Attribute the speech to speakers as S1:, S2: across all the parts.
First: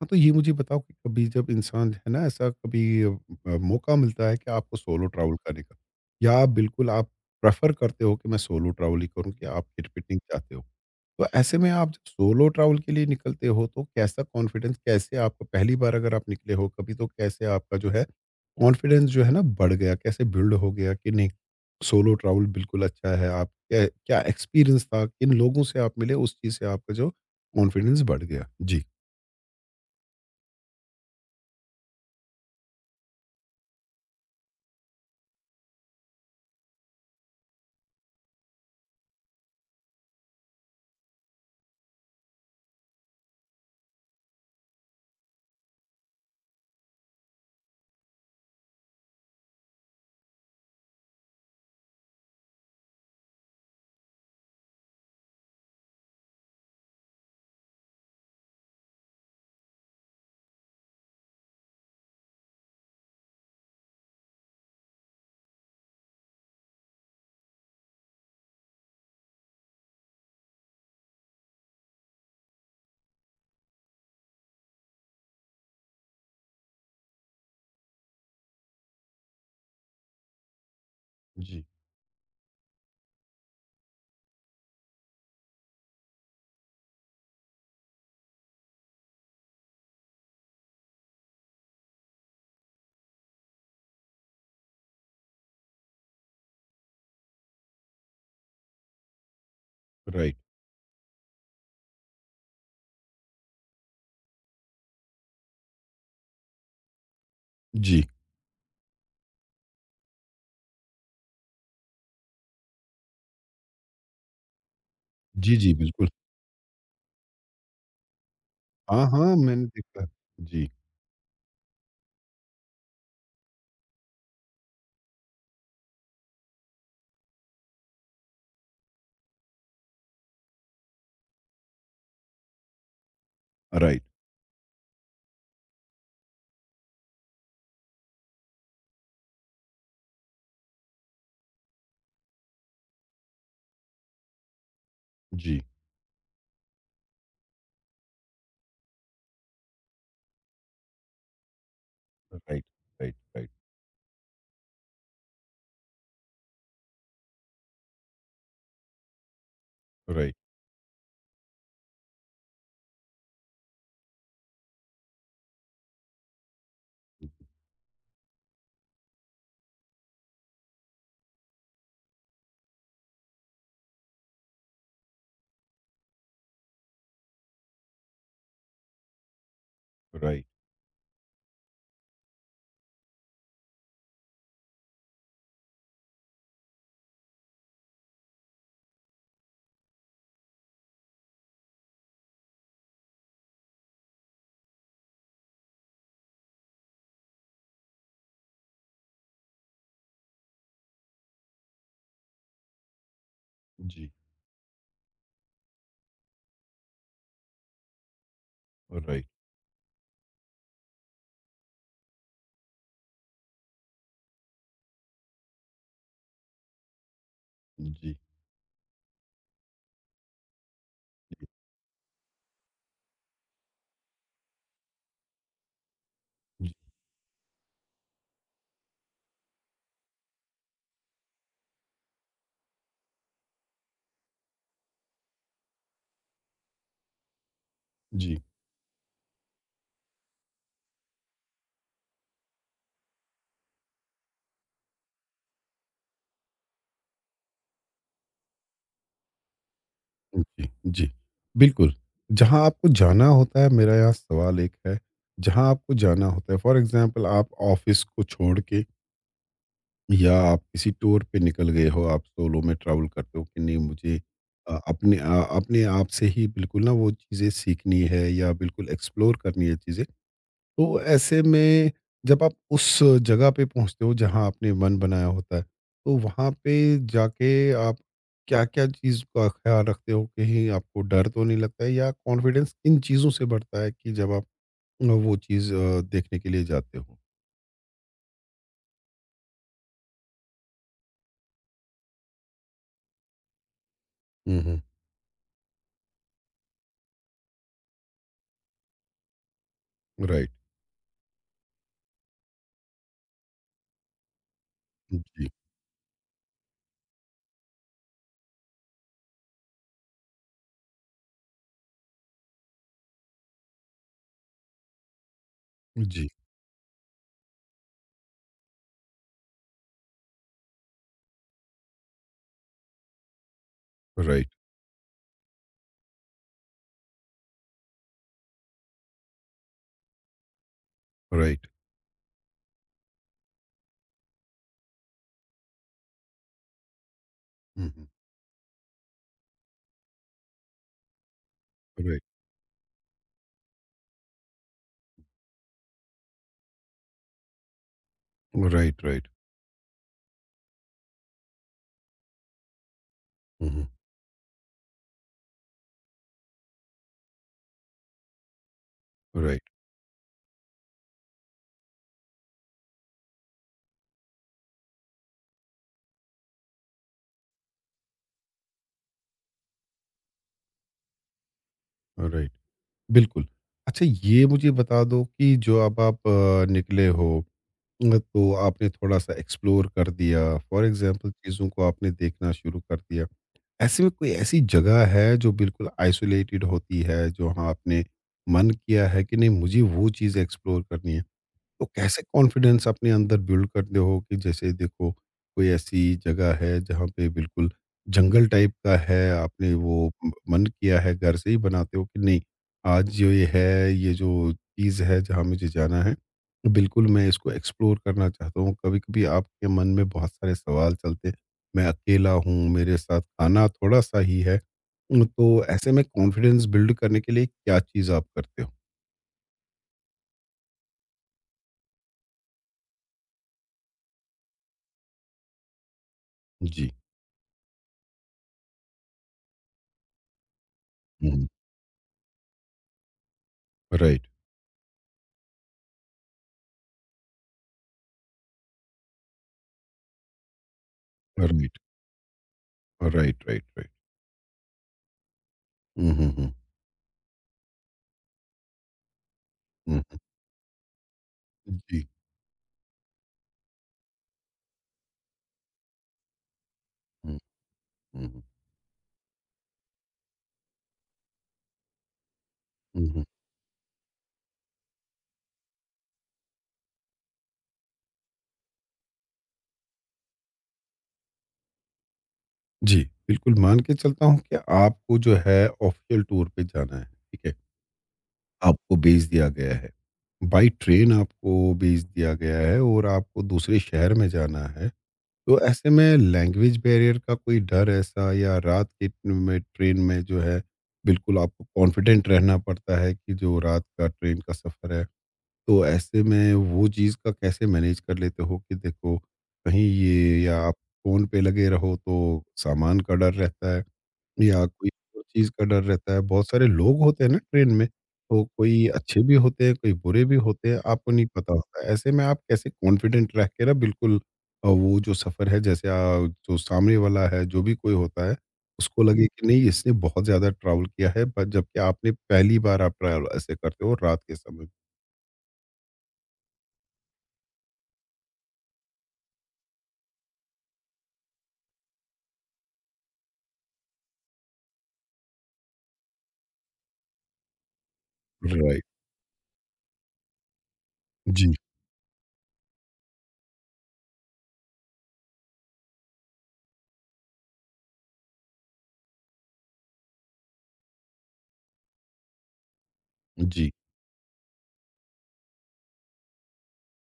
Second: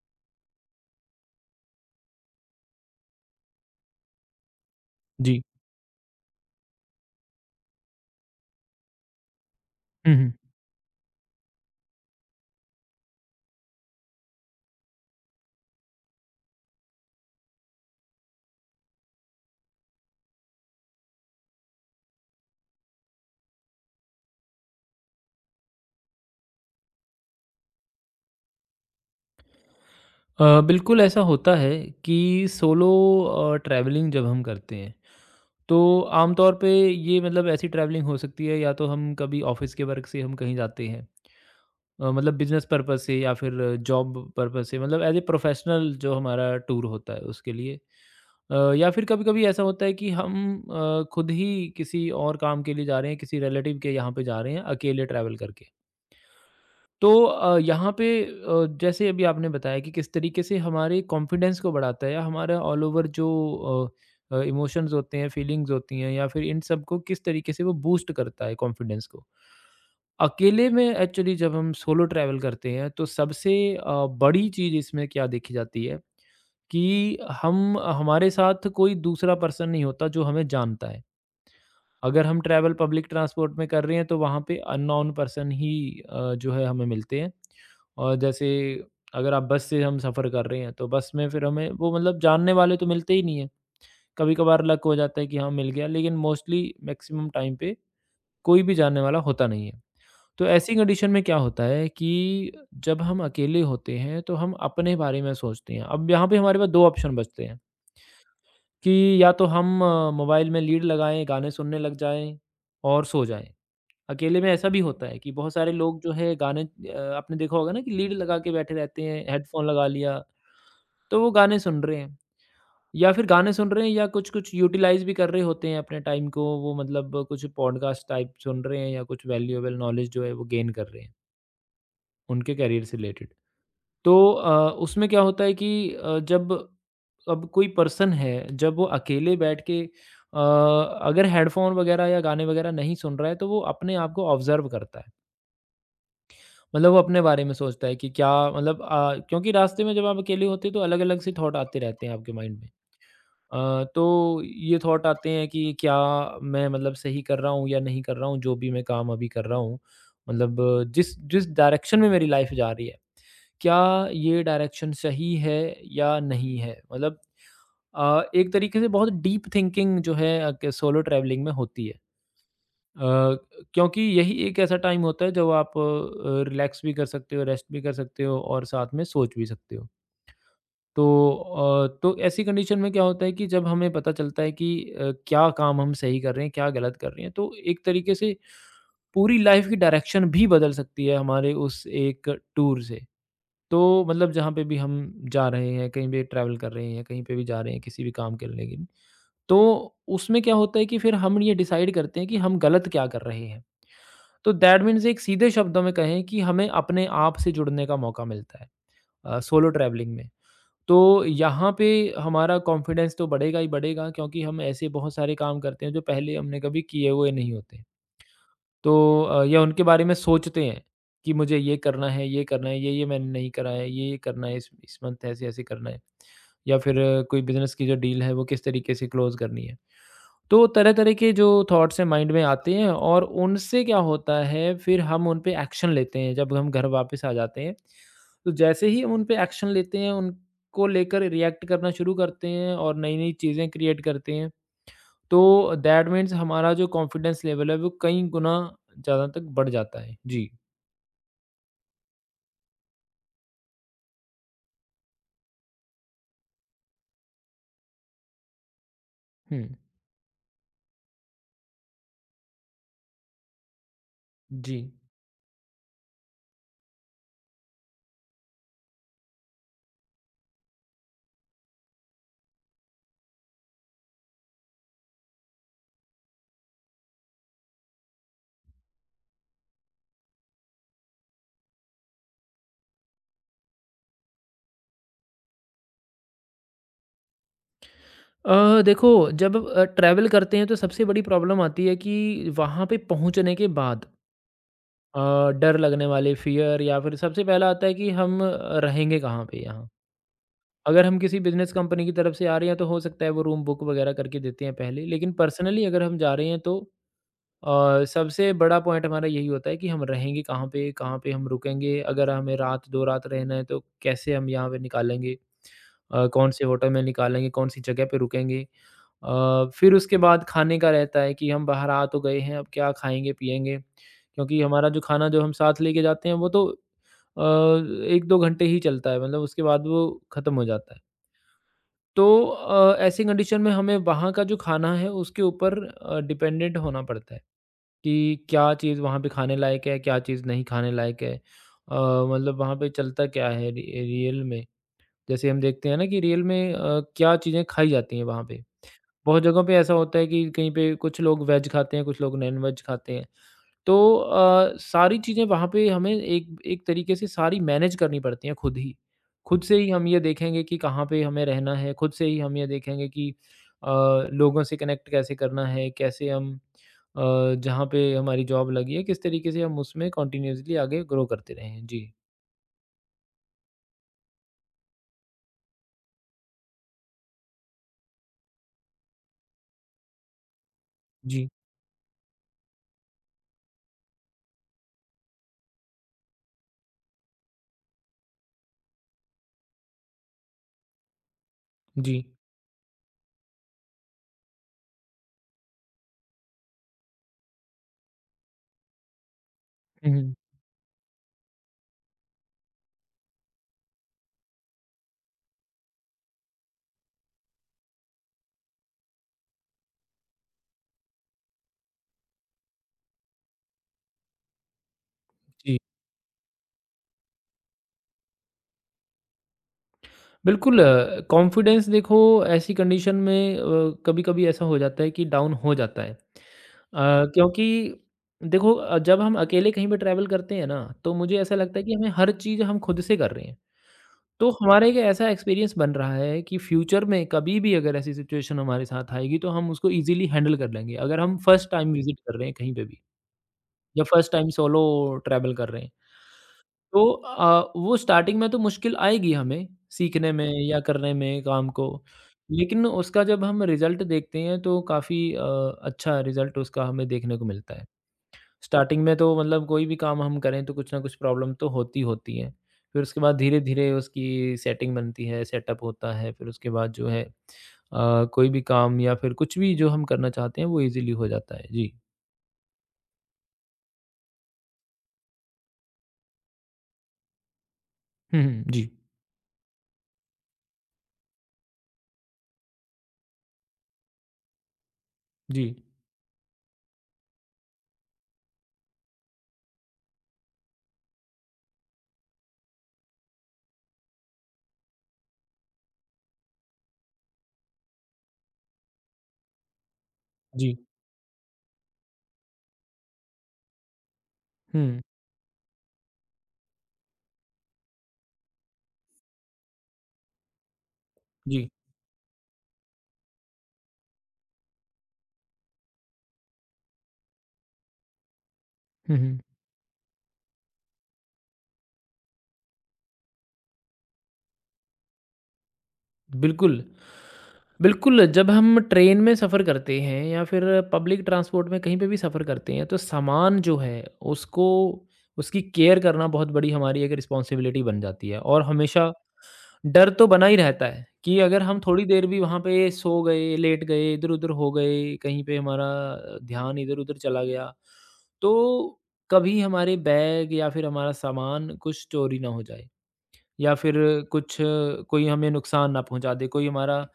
S1: हाँ, तो ये मुझे बताओ कि कभी जब इंसान है ना ऐसा कभी मौका मिलता है कि आपको सोलो ट्रैवल
S2: जी।
S1: करने का या आप बिल्कुल आप प्रेफर करते हो कि मैं सोलो ट्रैवल ही करूँ कि आप किट-पिट
S2: हुँ,
S1: नहीं
S2: हुँ।
S1: चाहते हो। तो ऐसे में आप जब सोलो ट्रैवल के लिए निकलते हो तो कैसा कॉन्फिडेंस कैसे आपको पहली बार अगर आप निकले हो कभी तो कैसे आपका जो है कॉन्फिडेंस जो है ना बढ़ गया, कैसे बिल्ड हो गया कि नहीं सोलो ट्रैवल बिल्कुल अच्छा है। आप क्या क्या एक्सपीरियंस था? किन लोगों से आप मिले उस चीज़ से आपका जो कॉन्फिडेंस बढ़ गया? जी।
S2: बिल्कुल ऐसा होता है कि सोलो ट्रैवलिंग जब हम करते हैं, तो आमतौर पे ये मतलब ऐसी ट्रैवलिंग हो सकती है या तो हम कभी ऑफ़िस के वर्क से हम कहीं जाते हैं, मतलब बिज़नेस पर्पज़ से या फिर जॉब पर्पज़ से मतलब एज़ ए प्रोफ़ेशनल जो हमारा टूर होता है उसके लिए। या फिर कभी-कभी ऐसा होता है कि हम खुद ही किसी और काम के लिए जा रहे हैं, किसी रिलेटिव के यहाँ पे जा रहे हैं, अकेले ट्रैवल करके। तो यहाँ पे जैसे अभी आपने बताया कि किस तरीके से हमारे कॉन्फिडेंस को बढ़ाता है या हमारा ऑल ओवर जो इमोशंस होते हैं फीलिंग्स होती हैं या फिर इन सब को किस तरीके से वो बूस्ट करता है कॉन्फिडेंस को अकेले में। एक्चुअली जब हम सोलो ट्रैवल करते हैं तो सबसे बड़ी चीज़ इसमें क्या देखी जाती है कि हम, हमारे साथ कोई दूसरा पर्सन नहीं होता जो हमें जानता है।
S1: जी।
S2: अगर हम ट्रैवल पब्लिक ट्रांसपोर्ट में कर रहे हैं तो वहाँ पे अननोन पर्सन ही जो है हमें मिलते हैं। और जैसे अगर आप बस से हम सफ़र कर रहे हैं तो बस में फिर हमें वो मतलब जानने वाले तो मिलते ही नहीं हैं। कभी-कभार लक हो जाता है कि हाँ, मिल गया, लेकिन मोस्टली मैक्सिमम टाइम पे कोई भी जानने वाला होता नहीं है।
S1: राइट।
S2: तो ऐसी कंडीशन में क्या होता है कि जब हम अकेले होते हैं तो हम अपने बारे में सोचते हैं। अब यहाँ पे हमारे पास 2 ऑप्शन बचते हैं
S1: जी।
S2: कि या तो हम मोबाइल में लीड लगाएँ, गाने सुनने लग जाएँ और सो जाएँ। अकेले में ऐसा भी होता है कि बहुत
S1: जी,
S2: सारे
S1: जी,
S2: लोग
S1: बिल्कुल।
S2: जो है गाने, आपने देखा होगा ना कि लीड लगा के बैठे रहते
S1: हाँ,
S2: हैं,
S1: हाँ,
S2: हेडफ़ोन
S1: मैंने
S2: लगा
S1: देखा है।
S2: लिया,
S1: जी,
S2: तो वो गाने सुन रहे हैं या फिर गाने सुन रहे हैं या कुछ-कुछ यूटिलाइज़ भी कर रहे होते हैं अपने टाइम को, वो मतलब कुछ पॉडकास्ट टाइप सुन रहे हैं या कुछ वैल्यूएबल नॉलेज जो है वो गेन कर रहे हैं, उनके करियर से रिलेटेड।
S1: राइट।
S2: तो उसमें क्या होता है कि अ, जब अब कोई पर्सन है, जब वो अकेले बैठ के अगर हेडफ़ोन वगैरह या गाने वगैरह नहीं सुन रहा है, तो वो अपने आप को ऑब्ज़र्व करता है।
S1: जी,
S2: मतलब वो अपने बारे में सोचता है कि क्या मतलब क्योंकि रास्ते में जब आप अकेले होते हो तो अलग-अलग से थॉट आते रहते हैं आपके माइंड
S1: राइट,
S2: में।
S1: राइट, राइट,
S2: तो ये थॉट आते हैं कि क्या मैं मतलब सही कर रहा हूँ या नहीं कर रहा हूँ जो भी मैं काम अभी कर रहा हूँ।
S1: राइट,
S2: मतलब जिस जिस डायरेक्शन में मेरी लाइफ़ जा रही है, क्या ये डायरेक्शन सही है या नहीं है? मतलब एक तरीके से बहुत डीप थिंकिंग जो है अ, के सोलो ट्रैवलिंग में होती है। अ, क्योंकि यही एक ऐसा टाइम होता है जब आप रिलैक्स भी कर सकते हो, रेस्ट भी कर सकते हो और साथ में सोच भी सकते हो।
S1: राइट।
S2: तो तो ऐसी कंडीशन में क्या होता है कि जब हमें पता चलता है कि क्या काम हम सही कर रहे हैं, क्या गलत कर रहे हैं, तो एक तरीके से पूरी लाइफ की डायरेक्शन भी बदल सकती है हमारे उस एक टूर से। तो मतलब जहाँ पे भी हम जा रहे हैं, कहीं भी ट्रैवल कर रहे हैं, कहीं पे भी जा रहे हैं किसी भी काम करने के लिए, तो उसमें क्या होता है कि फिर हम ये डिसाइड करते हैं कि हम गलत क्या कर रहे हैं।
S1: जी,
S2: तो दैट मीन्स, एक सीधे शब्दों में कहें कि हमें अपने आप से जुड़ने का मौका मिलता है
S1: राइट।
S2: सोलो ट्रैवलिंग में। तो यहाँ पे हमारा कॉन्फिडेंस तो बढ़ेगा ही बढ़ेगा क्योंकि हम ऐसे बहुत सारे काम करते हैं जो पहले हमने कभी किए हुए नहीं होते।
S1: जी, जी,
S2: तो या उनके बारे में सोचते हैं कि मुझे ये करना है, ये-ये मैंने नहीं करा है, ये-ये करना है, इस मंथ ऐसे-ऐसे करना है। या फिर कोई बिज़नेस की जो डील है वो किस तरीके से क्लोज़ करनी है। तो तरह-तरह के जो थॉट्स हैं माइंड में आते हैं और उनसे क्या होता है फिर हम उन पे एक्शन लेते हैं जब हम घर वापस आ जाते हैं।
S1: जी,
S2: तो जैसे ही हम उन पे एक्शन लेते हैं, उनको लेकर रिएक्ट करना शुरू करते हैं और नई-नई चीज़ें क्रिएट करते हैं। तो दैट मीन्स हमारा जो कॉन्फिडेंस लेवल है वो कई गुना ज़्यादा तक बढ़ जाता है। जी।
S1: जी, जी। बिल्कुल, जहाँ आपको जाना होता है मेरा यहाँ सवाल एक है, जहाँ आपको जाना होता है फॉर एग्ज़ाम्पल आप ऑफ़िस को छोड़ के
S2: हुँ।
S1: या आप किसी टूर पे निकल गए हो, आप सोलो में ट्रैवल करते हो कि नहीं मुझे
S2: जी।
S1: अपने अपने आप से ही बिल्कुल ना वो चीज़ें सीखनी है या बिल्कुल एक्सप्लोर करनी है चीज़ें। तो ऐसे में जब आप उस जगह पे पहुँचते हो जहाँ आपने मन बनाया होता है, तो वहाँ पे जाके आप क्या-क्या चीज़ का ख़्याल रखते हो? कहीं आपको डर तो नहीं लगता है या कॉन्फिडेंस किन चीज़ों से बढ़ता है कि जब आप वो चीज़ देखने के लिए जाते हो?
S2: देखो जब ट्रैवल करते हैं तो सबसे बड़ी प्रॉब्लम आती है कि वहाँ पे पहुँचने के बाद।
S1: हुँ, हुँ।
S2: डर लगने वाले फ़ियर या फिर सबसे पहला आता है कि हम रहेंगे कहाँ पे यहाँ?
S1: राइट।
S2: अगर हम किसी बिज़नेस कंपनी की तरफ से आ रहे हैं तो हो सकता है वो रूम बुक वगैरह करके देते हैं पहले, लेकिन
S1: जी,
S2: पर्सनली अगर हम जा रहे हैं तो और सबसे बड़ा पॉइंट हमारा यही होता है कि हम रहेंगे कहाँ पे, कहाँ पे हम रुकेंगे, अगर हमें रात दो रात रहना है तो कैसे हम यहाँ पे निकालेंगे,
S1: जी।
S2: कौन से होटल में निकालेंगे, कौन सी जगह पे रुकेंगे। फिर उसके बाद खाने का रहता है कि हम बाहर आ तो गए हैं अब क्या खाएंगे पिएंगे,
S1: राइट,
S2: क्योंकि हमारा जो खाना जो हम साथ लेके जाते हैं वो तो अ, एक दो घंटे ही चलता है, मतलब उसके बाद वो ख़त्म हो जाता है।
S1: राइट।
S2: तो ऐसी कंडीशन में हमें वहाँ का जो खाना है उसके ऊपर डिपेंडेंट होना पड़ता है
S1: हुँ, हुँ।
S2: कि क्या चीज़ वहाँ पे खाने लायक है, क्या चीज़ नहीं खाने लायक है।
S1: राइट,
S2: मतलब वहाँ पे चलता क्या है रि रियल में। जैसे हम देखते हैं ना कि रियल में क्या चीज़ें खाई जाती हैं वहाँ पे।
S1: Right, right.
S2: बहुत जगहों पे ऐसा होता है कि कहीं पे कुछ लोग वेज खाते हैं, कुछ लोग नॉन-वेज खाते हैं।
S1: हुँ, हुँ।
S2: तो सारी चीज़ें वहाँ पे हमें एक एक तरीके से सारी मैनेज करनी पड़ती हैं खुद ही। खुद
S1: राइट,
S2: से ही हम ये देखेंगे कि कहाँ पे हमें रहना है, खुद से ही हम ये देखेंगे कि अ, लोगों से कनेक्ट कैसे करना है, कैसे हम जहाँ पे हमारी जॉब लगी है, किस तरीके से हम उसमें कंटिन्यूअसली आगे ग्रो करते रहें। जी,
S1: राइट। बिल्कुल। अच्छा ये मुझे बता दो कि जो अब आप निकले हो, तो आपने थोड़ा-सा एक्सप्लोर कर दिया, फॉर एग्ज़ाम्पल
S2: जी,
S1: चीज़ों को आपने देखना शुरू कर दिया। ऐसे में कोई ऐसी जगह है जो बिल्कुल आइसोलेटेड होती है, जहाँ आपने मन किया है कि नहीं मुझे वो चीज़ एक्सप्लोर करनी है? तो
S2: जी।
S1: कैसे कॉन्फिडेंस अपने अंदर बिल्ड करते हो कि जैसे देखो कोई ऐसी जगह है जहाँ पे बिल्कुल जंगल टाइप का है आपने
S2: हुँ, हुँ।
S1: मन किया है घर से ही बनाते हो कि नहीं आज जो ये है ये जो चीज़ है जहाँ मुझे जाना है बिल्कुल मैं इसको एक्सप्लोर करना चाहता हूँ कभी कभी आपके मन में बहुत सारे सवाल चलते हैं मैं अकेला हूँ मेरे साथ खाना थोड़ा सा ही है तो
S2: जी।
S1: ऐसे में कॉन्फिडेंस बिल्ड करने के लिए क्या चीज़ आप करते हो
S2: बिल्कुल कॉन्फिडेंस देखो, ऐसी कंडीशन में कभी-कभी ऐसा हो जाता है कि डाउन हो जाता है।
S1: जी
S2: क्योंकि देखो जब हम अकेले कहीं पे ट्रैवल करते हैं ना, तो मुझे ऐसा लगता है कि हमें हर चीज़ हम खुद से कर रहे हैं।
S1: राइट
S2: तो हमारा एक ऐसा एक्सपीरियंस बन रहा है कि फ्यूचर में कभी भी अगर ऐसी सिचुएशन हमारे साथ आएगी, तो हम उसको ईज़िली हैंडल कर लेंगे। अगर हम फर्स्ट
S1: राइट
S2: टाइम विज़िट कर रहे हैं कहीं पे भी
S1: राइट, राइट, राइट।
S2: या फर्स्ट टाइम सोलो ट्रैवल कर रहे हैं।
S1: हुँ, हुँ, हुँ,
S2: तो वो स्टार्टिंग में तो मुश्किल आएगी हमें
S1: हुँ।
S2: सीखने में या करने में काम को,
S1: जी।
S2: लेकिन उसका जब हम रिज़ल्ट देखते हैं तो काफ़ी अच्छा रिज़ल्ट उसका हमें देखने
S1: हुँ,
S2: को मिलता है।
S1: हुँ, हुँ,
S2: स्टार्टिंग में तो मतलब कोई भी काम हम करें तो कुछ न कुछ प्रॉब्लम तो होती होती है। फिर
S1: हुँ,
S2: उसके
S1: हुँ।
S2: बाद धीरे-धीरे उसकी सेटिंग बनती है, सेटअप होता है, फिर उसके बाद जो है कोई भी काम या फिर कुछ भी जो हम करना चाहते हैं वो ईज़िली हो जाता है। जी।
S1: जी, बिल्कुल मान के चलता हूँ कि आपको जो है ऑफ़िशियल टूर पे जाना है, ठीक है?
S2: हुँ, हुँ। जी,
S1: आपको भेज दिया गया है। बाय ट्रेन आपको भेज दिया गया है और आपको दूसरे शहर में जाना है। तो
S2: जी,
S1: ऐसे में लैंग्वेज बैरियर का कोई डर ऐसा या रात के में ट्रेन में जो है, बिल्कुल आपको कॉन्फिडेंट रहना पड़ता है कि जो रात का ट्रेन का सफ़र है तो ऐसे में वो चीज़ का कैसे मैनेज कर लेते हो कि देखो कहीं ये या आप
S2: जी।
S1: फ़ोन पे लगे रहो तो सामान का डर रहता है या कोई
S2: हुँ,
S1: और चीज़ का डर रहता है। बहुत सारे लोग होते हैं ना ट्रेन में, तो कोई अच्छे भी होते हैं, कोई बुरे भी होते हैं, आपको नहीं पता
S2: जी।
S1: होता है। ऐसे में आप कैसे कॉन्फिडेंट रह के ना बिल्कुल वो जो सफ़र है जैसे जो सामने वाला है, जो भी कोई होता है, उसको
S2: हुँ,
S1: लगे
S2: हुँ।
S1: कि नहीं इसने बहुत ज़्यादा ट्रैवल किया है पर जबकि आपने पहली बार आप ट्रैवल ऐसे करते हो रात के समय।
S2: बिल्कुल। बिल्कुल, जब हम ट्रेन में सफ़र करते हैं या फिर पब्लिक ट्रांसपोर्ट में कहीं पे भी सफ़र करते हैं तो सामान जो है उसको, उसकी केयर करना बहुत बड़ी हमारी एक रिस्पॉन्सिबिलिटी बन जाती है और
S1: राइट।
S2: हमेशा डर तो बना ही रहता है कि
S1: जी।
S2: अगर हम थोड़ी देर भी वहाँ पे सो गए, लेट गए, इधर-उधर हो गए, कहीं पे हमारा ध्यान इधर-उधर चला गया, तो कभी हमारे बैग या फिर हमारा सामान कुछ चोरी ना हो जाए।
S1: जी।
S2: या फिर कुछ कोई हमें नुकसान ना पहुँचा दे, कोई हमारा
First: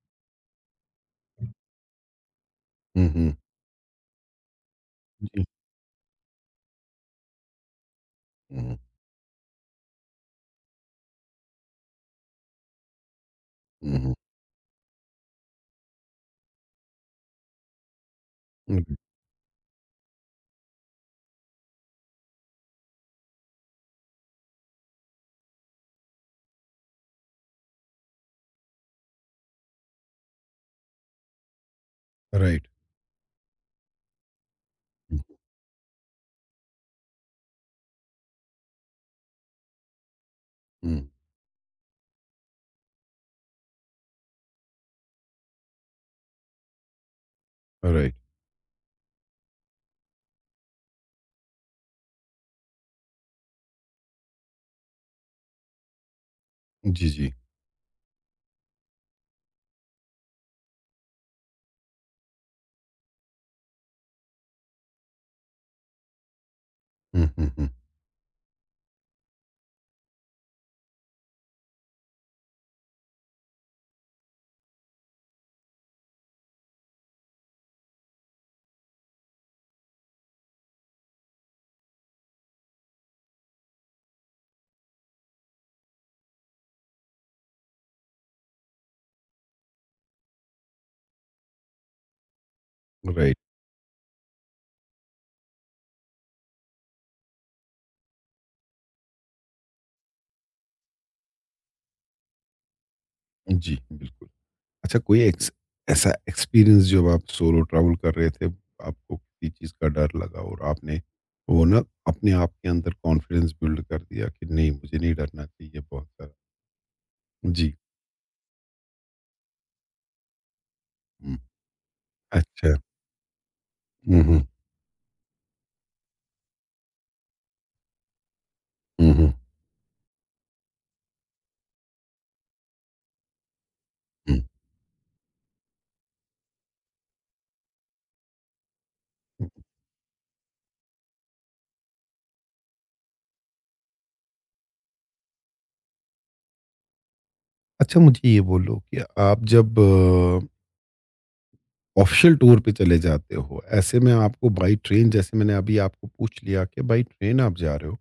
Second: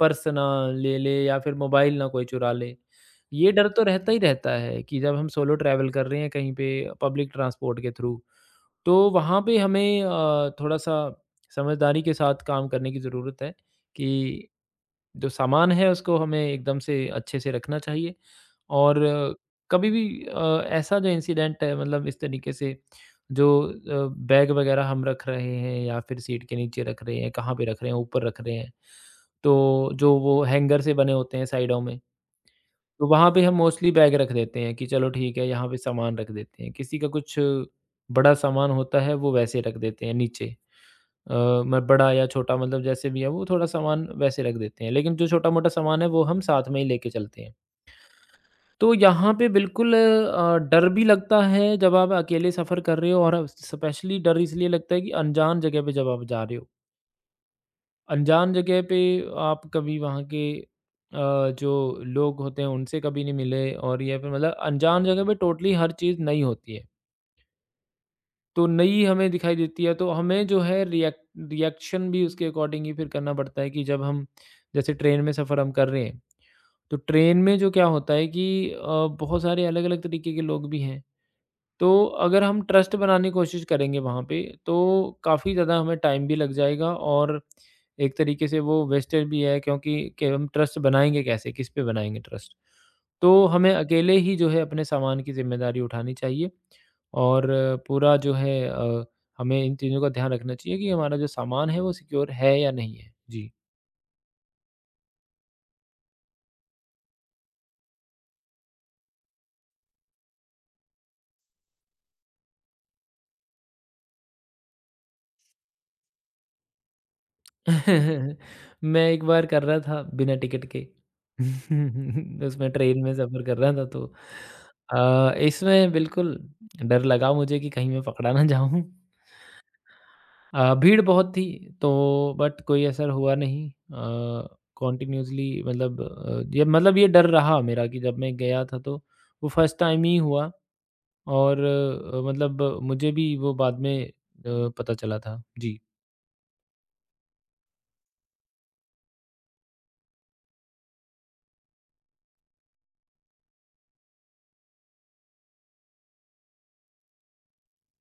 S2: पर्स ना ले ले या फिर मोबाइल ना कोई चुरा ले।
S1: हुँ, हुँ।
S2: ये डर तो रहता ही रहता है कि जब हम
S1: जी।
S2: सोलो ट्रैवल कर रहे हैं कहीं पे पब्लिक ट्रांसपोर्ट के थ्रू,
S1: हुँ,
S2: तो वहाँ पे हमें थोड़ा-सा समझदारी के साथ काम करने की ज़रूरत है
S1: हुँ, हुँ,
S2: कि जो सामान है उसको हमें एकदम से अच्छे से रखना चाहिए,
S1: हुँ,
S2: और कभी भी ऐसा जो इंसिडेंट है मतलब इस तरीके से जो बैग वगैरह हम रख रहे हैं या फिर सीट के नीचे रख रहे हैं, कहाँ पे रख रहे हैं, ऊपर रख रहे हैं, तो जो वो हैंगर से बने होते हैं साइडों में,
S1: राइट।
S2: तो वहाँ पे हम मोस्टली बैग रख देते हैं कि चलो
S1: हुँ,
S2: ठीक है यहाँ पे सामान रख देते हैं, किसी का कुछ बड़ा सामान होता है वो वैसे रख देते हैं नीचे।
S1: हुँ,
S2: अ, म बड़ा या छोटा मतलब जैसे भी है वो थोड़ा सामान वैसे रख देते हैं। लेकिन जो छोटा-मोटा सामान है वो हम साथ में ही लेके चलते हैं।
S1: राइट।
S2: तो यहाँ पे बिल्कुल डर भी लगता है जब आप अकेले सफ़र कर रहे हो और स्पेशली डर इसलिए लगता है कि अनजान जगह पे जब आप जा रहे हो।
S1: जी, जी।
S2: अनजान जगह पे आप कभी वहाँ के अ, जो लोग होते हैं उनसे कभी नहीं मिले और या फिर मतलब अनजान जगह पे टोटली हर चीज़ नई होती है।
S1: हुँ, हुँ, हुँ,
S2: तो नई हमें दिखाई देती है तो हमें जो है रिएक्ट रिएक्शन भी उसके अकॉर्डिंग ही फिर करना पड़ता है कि जब हम जैसे ट्रेन में सफ़र हम कर रहे हैं तो ट्रेन में जो क्या होता है कि बहुत सारे अलग-अलग तरीके के लोग भी हैं। तो अगर हम ट्रस्ट बनाने की कोशिश करेंगे वहाँ पे, तो काफ़ी ज़्यादा हमें टाइम भी लग जाएगा और एक तरीके से वो वेस्टेज भी है क्योंकि कि हम ट्रस्ट बनाएँगे कैसे? किस पे बनाएँगे ट्रस्ट?
S1: राइट।
S2: तो हमें अकेले ही जो है अपने सामान की ज़िम्मेदारी उठानी चाहिए और पूरा जो है हमें इन चीज़ों का ध्यान रखना चाहिए कि हमारा जो सामान है वो सिक्योर है या नहीं है? जी।
S1: जी, बिल्कुल। अच्छा कोई एक्स ऐसा एक्सपीरियंस जब आप सोलो ट्रैवल कर रहे थे, आपको किसी चीज़ का डर लगा और आपने वो ना अपने आप के अंदर कॉन्फिडेंस बिल्ड कर दिया कि नहीं मुझे नहीं डरना चाहिए बहुत सारा? जी।
S2: मैं एक बार कर रहा था बिना टिकट के।
S1: हुँ,
S2: उसमें
S1: अच्छा।
S2: ट्रेन में सफ़र कर रहा था तो
S1: हुँ, हुँ,
S2: इसमें बिल्कुल डर लगा मुझे कि कहीं मैं पकड़ा ना जाऊं।
S1: हुँ, हुँ,
S2: भीड़ बहुत थी तो बट कोई असर हुआ नहीं।
S1: हुँ।
S2: कॉन्टिन्यूसली मतलब ये मतलब ये डर रहा मेरा कि जब मैं गया था तो वो फर्स्ट टाइम ही हुआ और मतलब मुझे भी वो बाद में पता चला था। जी।
S1: अच्छा मुझे ये बोलो कि आप जब ऑफिशियल टूर पे चले जाते हो ऐसे में आपको बाई ट्रेन जैसे मैंने अभी आपको पूछ लिया कि बाई ट्रेन आप जा रहे हो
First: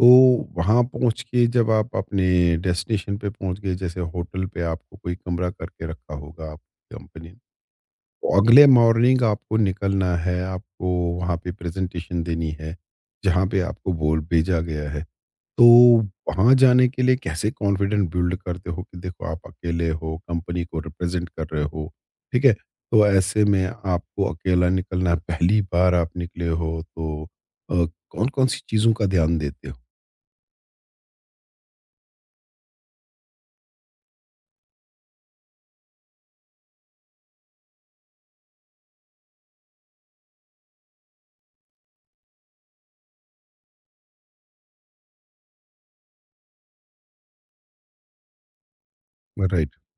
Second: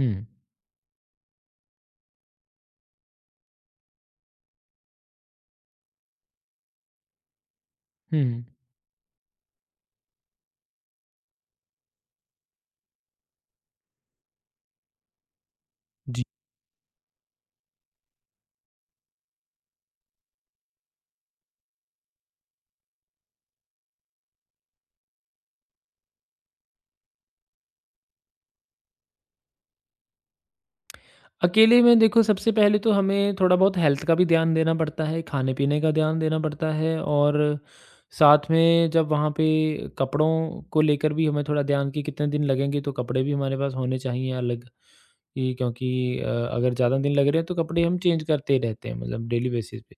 S1: तो वहाँ पहुँच के जब आप अपने डेस्टिनेशन पे पहुँच गए जैसे होटल पे आपको कोई कमरा करके रखा होगा आपकी कंपनी ने, तो
S2: हम्म।
S1: अगले मॉर्निंग आपको निकलना है आपको वहाँ पे प्रेजेंटेशन देनी है जहाँ पे आपको बोल भेजा गया है तो
S2: जी।
S1: वहाँ जाने के लिए कैसे कॉन्फिडेंट बिल्ड करते हो कि देखो आप अकेले हो, कंपनी को रिप्रेजेंट कर रहे हो, ठीक है? तो ऐसे में आपको अकेला निकलना है, पहली बार आप निकले हो तो अ, कौन-कौन सी चीज़ों का ध्यान देते हो?
S2: अकेले में देखो सबसे पहले तो हमें थोड़ा बहुत हेल्थ का भी ध्यान देना पड़ता है, खाने-पीने का ध्यान देना पड़ता है और साथ में जब वहाँ पे कपड़ों को लेकर भी हमें थोड़ा ध्यान कि कितने दिन लगेंगे तो कपड़े भी हमारे पास होने चाहिए अलग। कि क्योंकि अगर ज़्यादा दिन लग रहे हैं तो कपड़े हम चेंज करते ही रहते हैं मतलब डेली
S1: राइट,
S2: बेसिस पे।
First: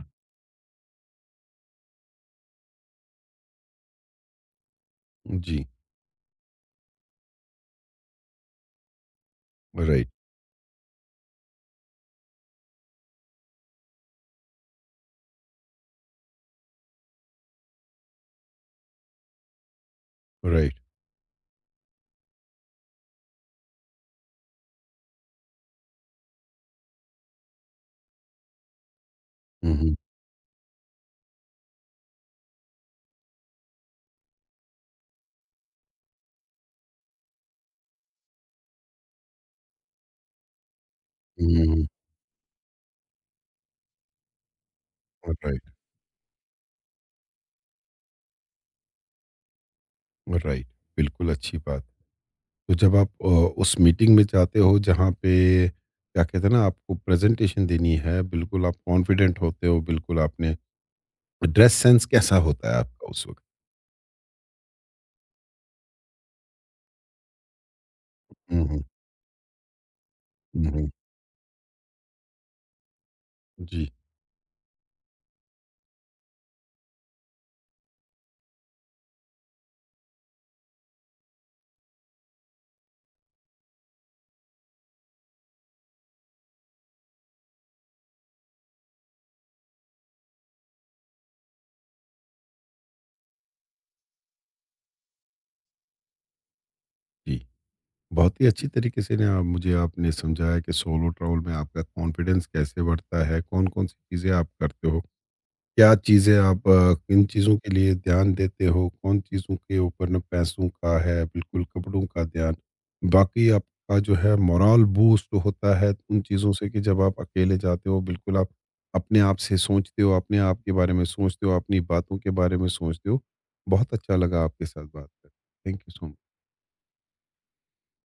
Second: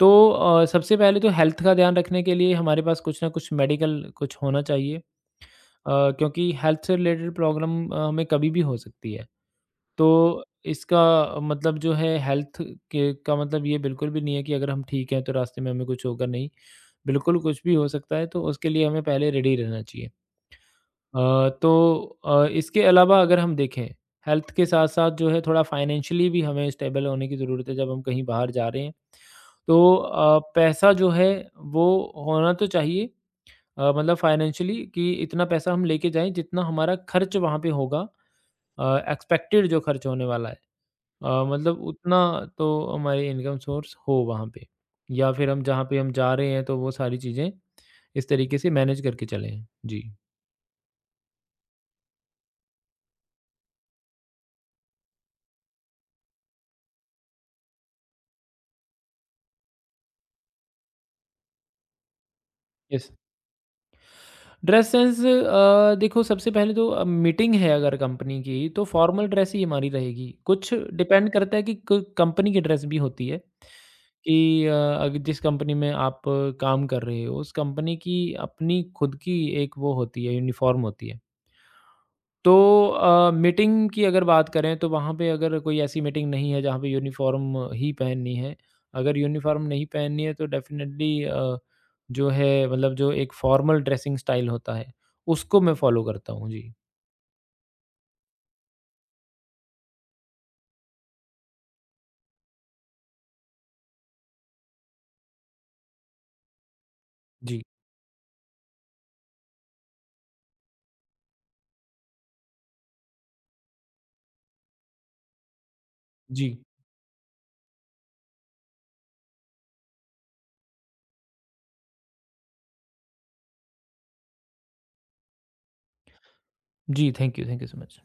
S2: तो सबसे पहले तो हेल्थ का ध्यान रखने के लिए हमारे पास कुछ ना कुछ मेडिकल कुछ होना चाहिए।
S1: जी,
S2: क्योंकि हेल्थ से रिलेटेड प्रॉब्लम हमें कभी भी हो सकती है।
S1: राइट,
S2: तो इसका मतलब जो है हेल्थ के का मतलब ये बिल्कुल भी नहीं है कि अगर हम ठीक हैं तो रास्ते में हमें कुछ होगा नहीं। बिल्कुल कुछ भी हो सकता है तो उसके लिए हमें पहले रेडी रहना चाहिए।
S1: राइट।
S2: तो इसके अलावा अगर हम देखें हेल्थ के साथ-साथ जो है थोड़ा फाइनेंशियली भी हमें स्टेबल होने की ज़रूरत है जब हम कहीं बाहर जा रहे हैं।
S1: हुँ,
S2: तो
S1: हुँ,
S2: पैसा जो है वो होना तो चाहिए। मतलब फाइनेंशियली कि इतना पैसा हम लेके जाएँ जितना हमारा खर्च वहाँ पे होगा, अ, एक्सपेक्टेड जो खर्च होने वाला है।
S1: हुँ,
S2: मतलब
S1: हुँ,
S2: उतना तो हमारी इनकम सोर्स हो वहाँ पे या
S1: हुँ,
S2: फिर हम
S1: राइट,
S2: जहाँ पे हम जा रहे हैं तो वो सारी चीज़ें इस तरीके से मैनेज करके चलें। जी।
S1: राइट। बिल्कुल अच्छी बात। तो जब आप उस मीटिंग में जाते हो जहाँ पे क्या कहते हैं ना आपको प्रेजेंटेशन देनी है, बिल्कुल आप कॉन्फिडेंट होते हो, बिल्कुल आपने ड्रेस सेंस कैसा होता है आपका
S2: यस।
S1: उस वक़्त?
S2: ड्रेस सेंस देखो सबसे पहले तो मीटिंग है अगर कंपनी
S1: हुँ,
S2: की
S1: हुँ,
S2: तो फॉर्मल ड्रेस ही हमारी रहेगी।
S1: हुँ,
S2: कुछ
S1: हुँ।
S2: डिपेंड करता है कि क कंपनी की ड्रेस भी होती है
S1: जी।
S2: कि अ, अग जिस कंपनी में आप काम कर रहे हो उस कंपनी की अपनी खुद की एक वो होती है यूनिफ़ॉर्म होती है। तो मीटिंग की अगर बात करें तो वहाँ पे अगर कोई ऐसी मीटिंग नहीं है जहाँ पे यूनिफ़ॉर्म ही पहननी है। अगर यूनिफ़ॉर्म नहीं पहननी है तो डेफ़िनेटली जो है मतलब जो एक फ़ॉर्मल ड्रेसिंग स्टाइल होता है उसको मैं फ़ॉलो करता हूँ। जी।
S1: जी, बहुत ही अच्छी तरीके से ना आप मुझे आपने समझाया कि सोलो ट्रैवल में आपका कॉन्फिडेंस कैसे बढ़ता है, कौन-कौन सी चीज़ें आप करते हो। क्या चीज़ें आप किन चीज़ों
S2: जी।
S1: के लिए ध्यान देते हो? कौन चीज़ों के ऊपर ना पैसों का है, बिल्कुल कपड़ों का ध्यान। बाकी आपका जो है मोरल बूस्ट होता है उन
S2: जी।
S1: चीज़ों से कि जब आप अकेले जाते हो, बिल्कुल आप अपने आप से सोचते हो, अपने आप के बारे में सोचते हो, अपनी बातों के बारे में सोचते हो। बहुत अच्छा लगा आपके साथ बात करके। Thank you so much.
S2: जी, थैंक यू सो मच।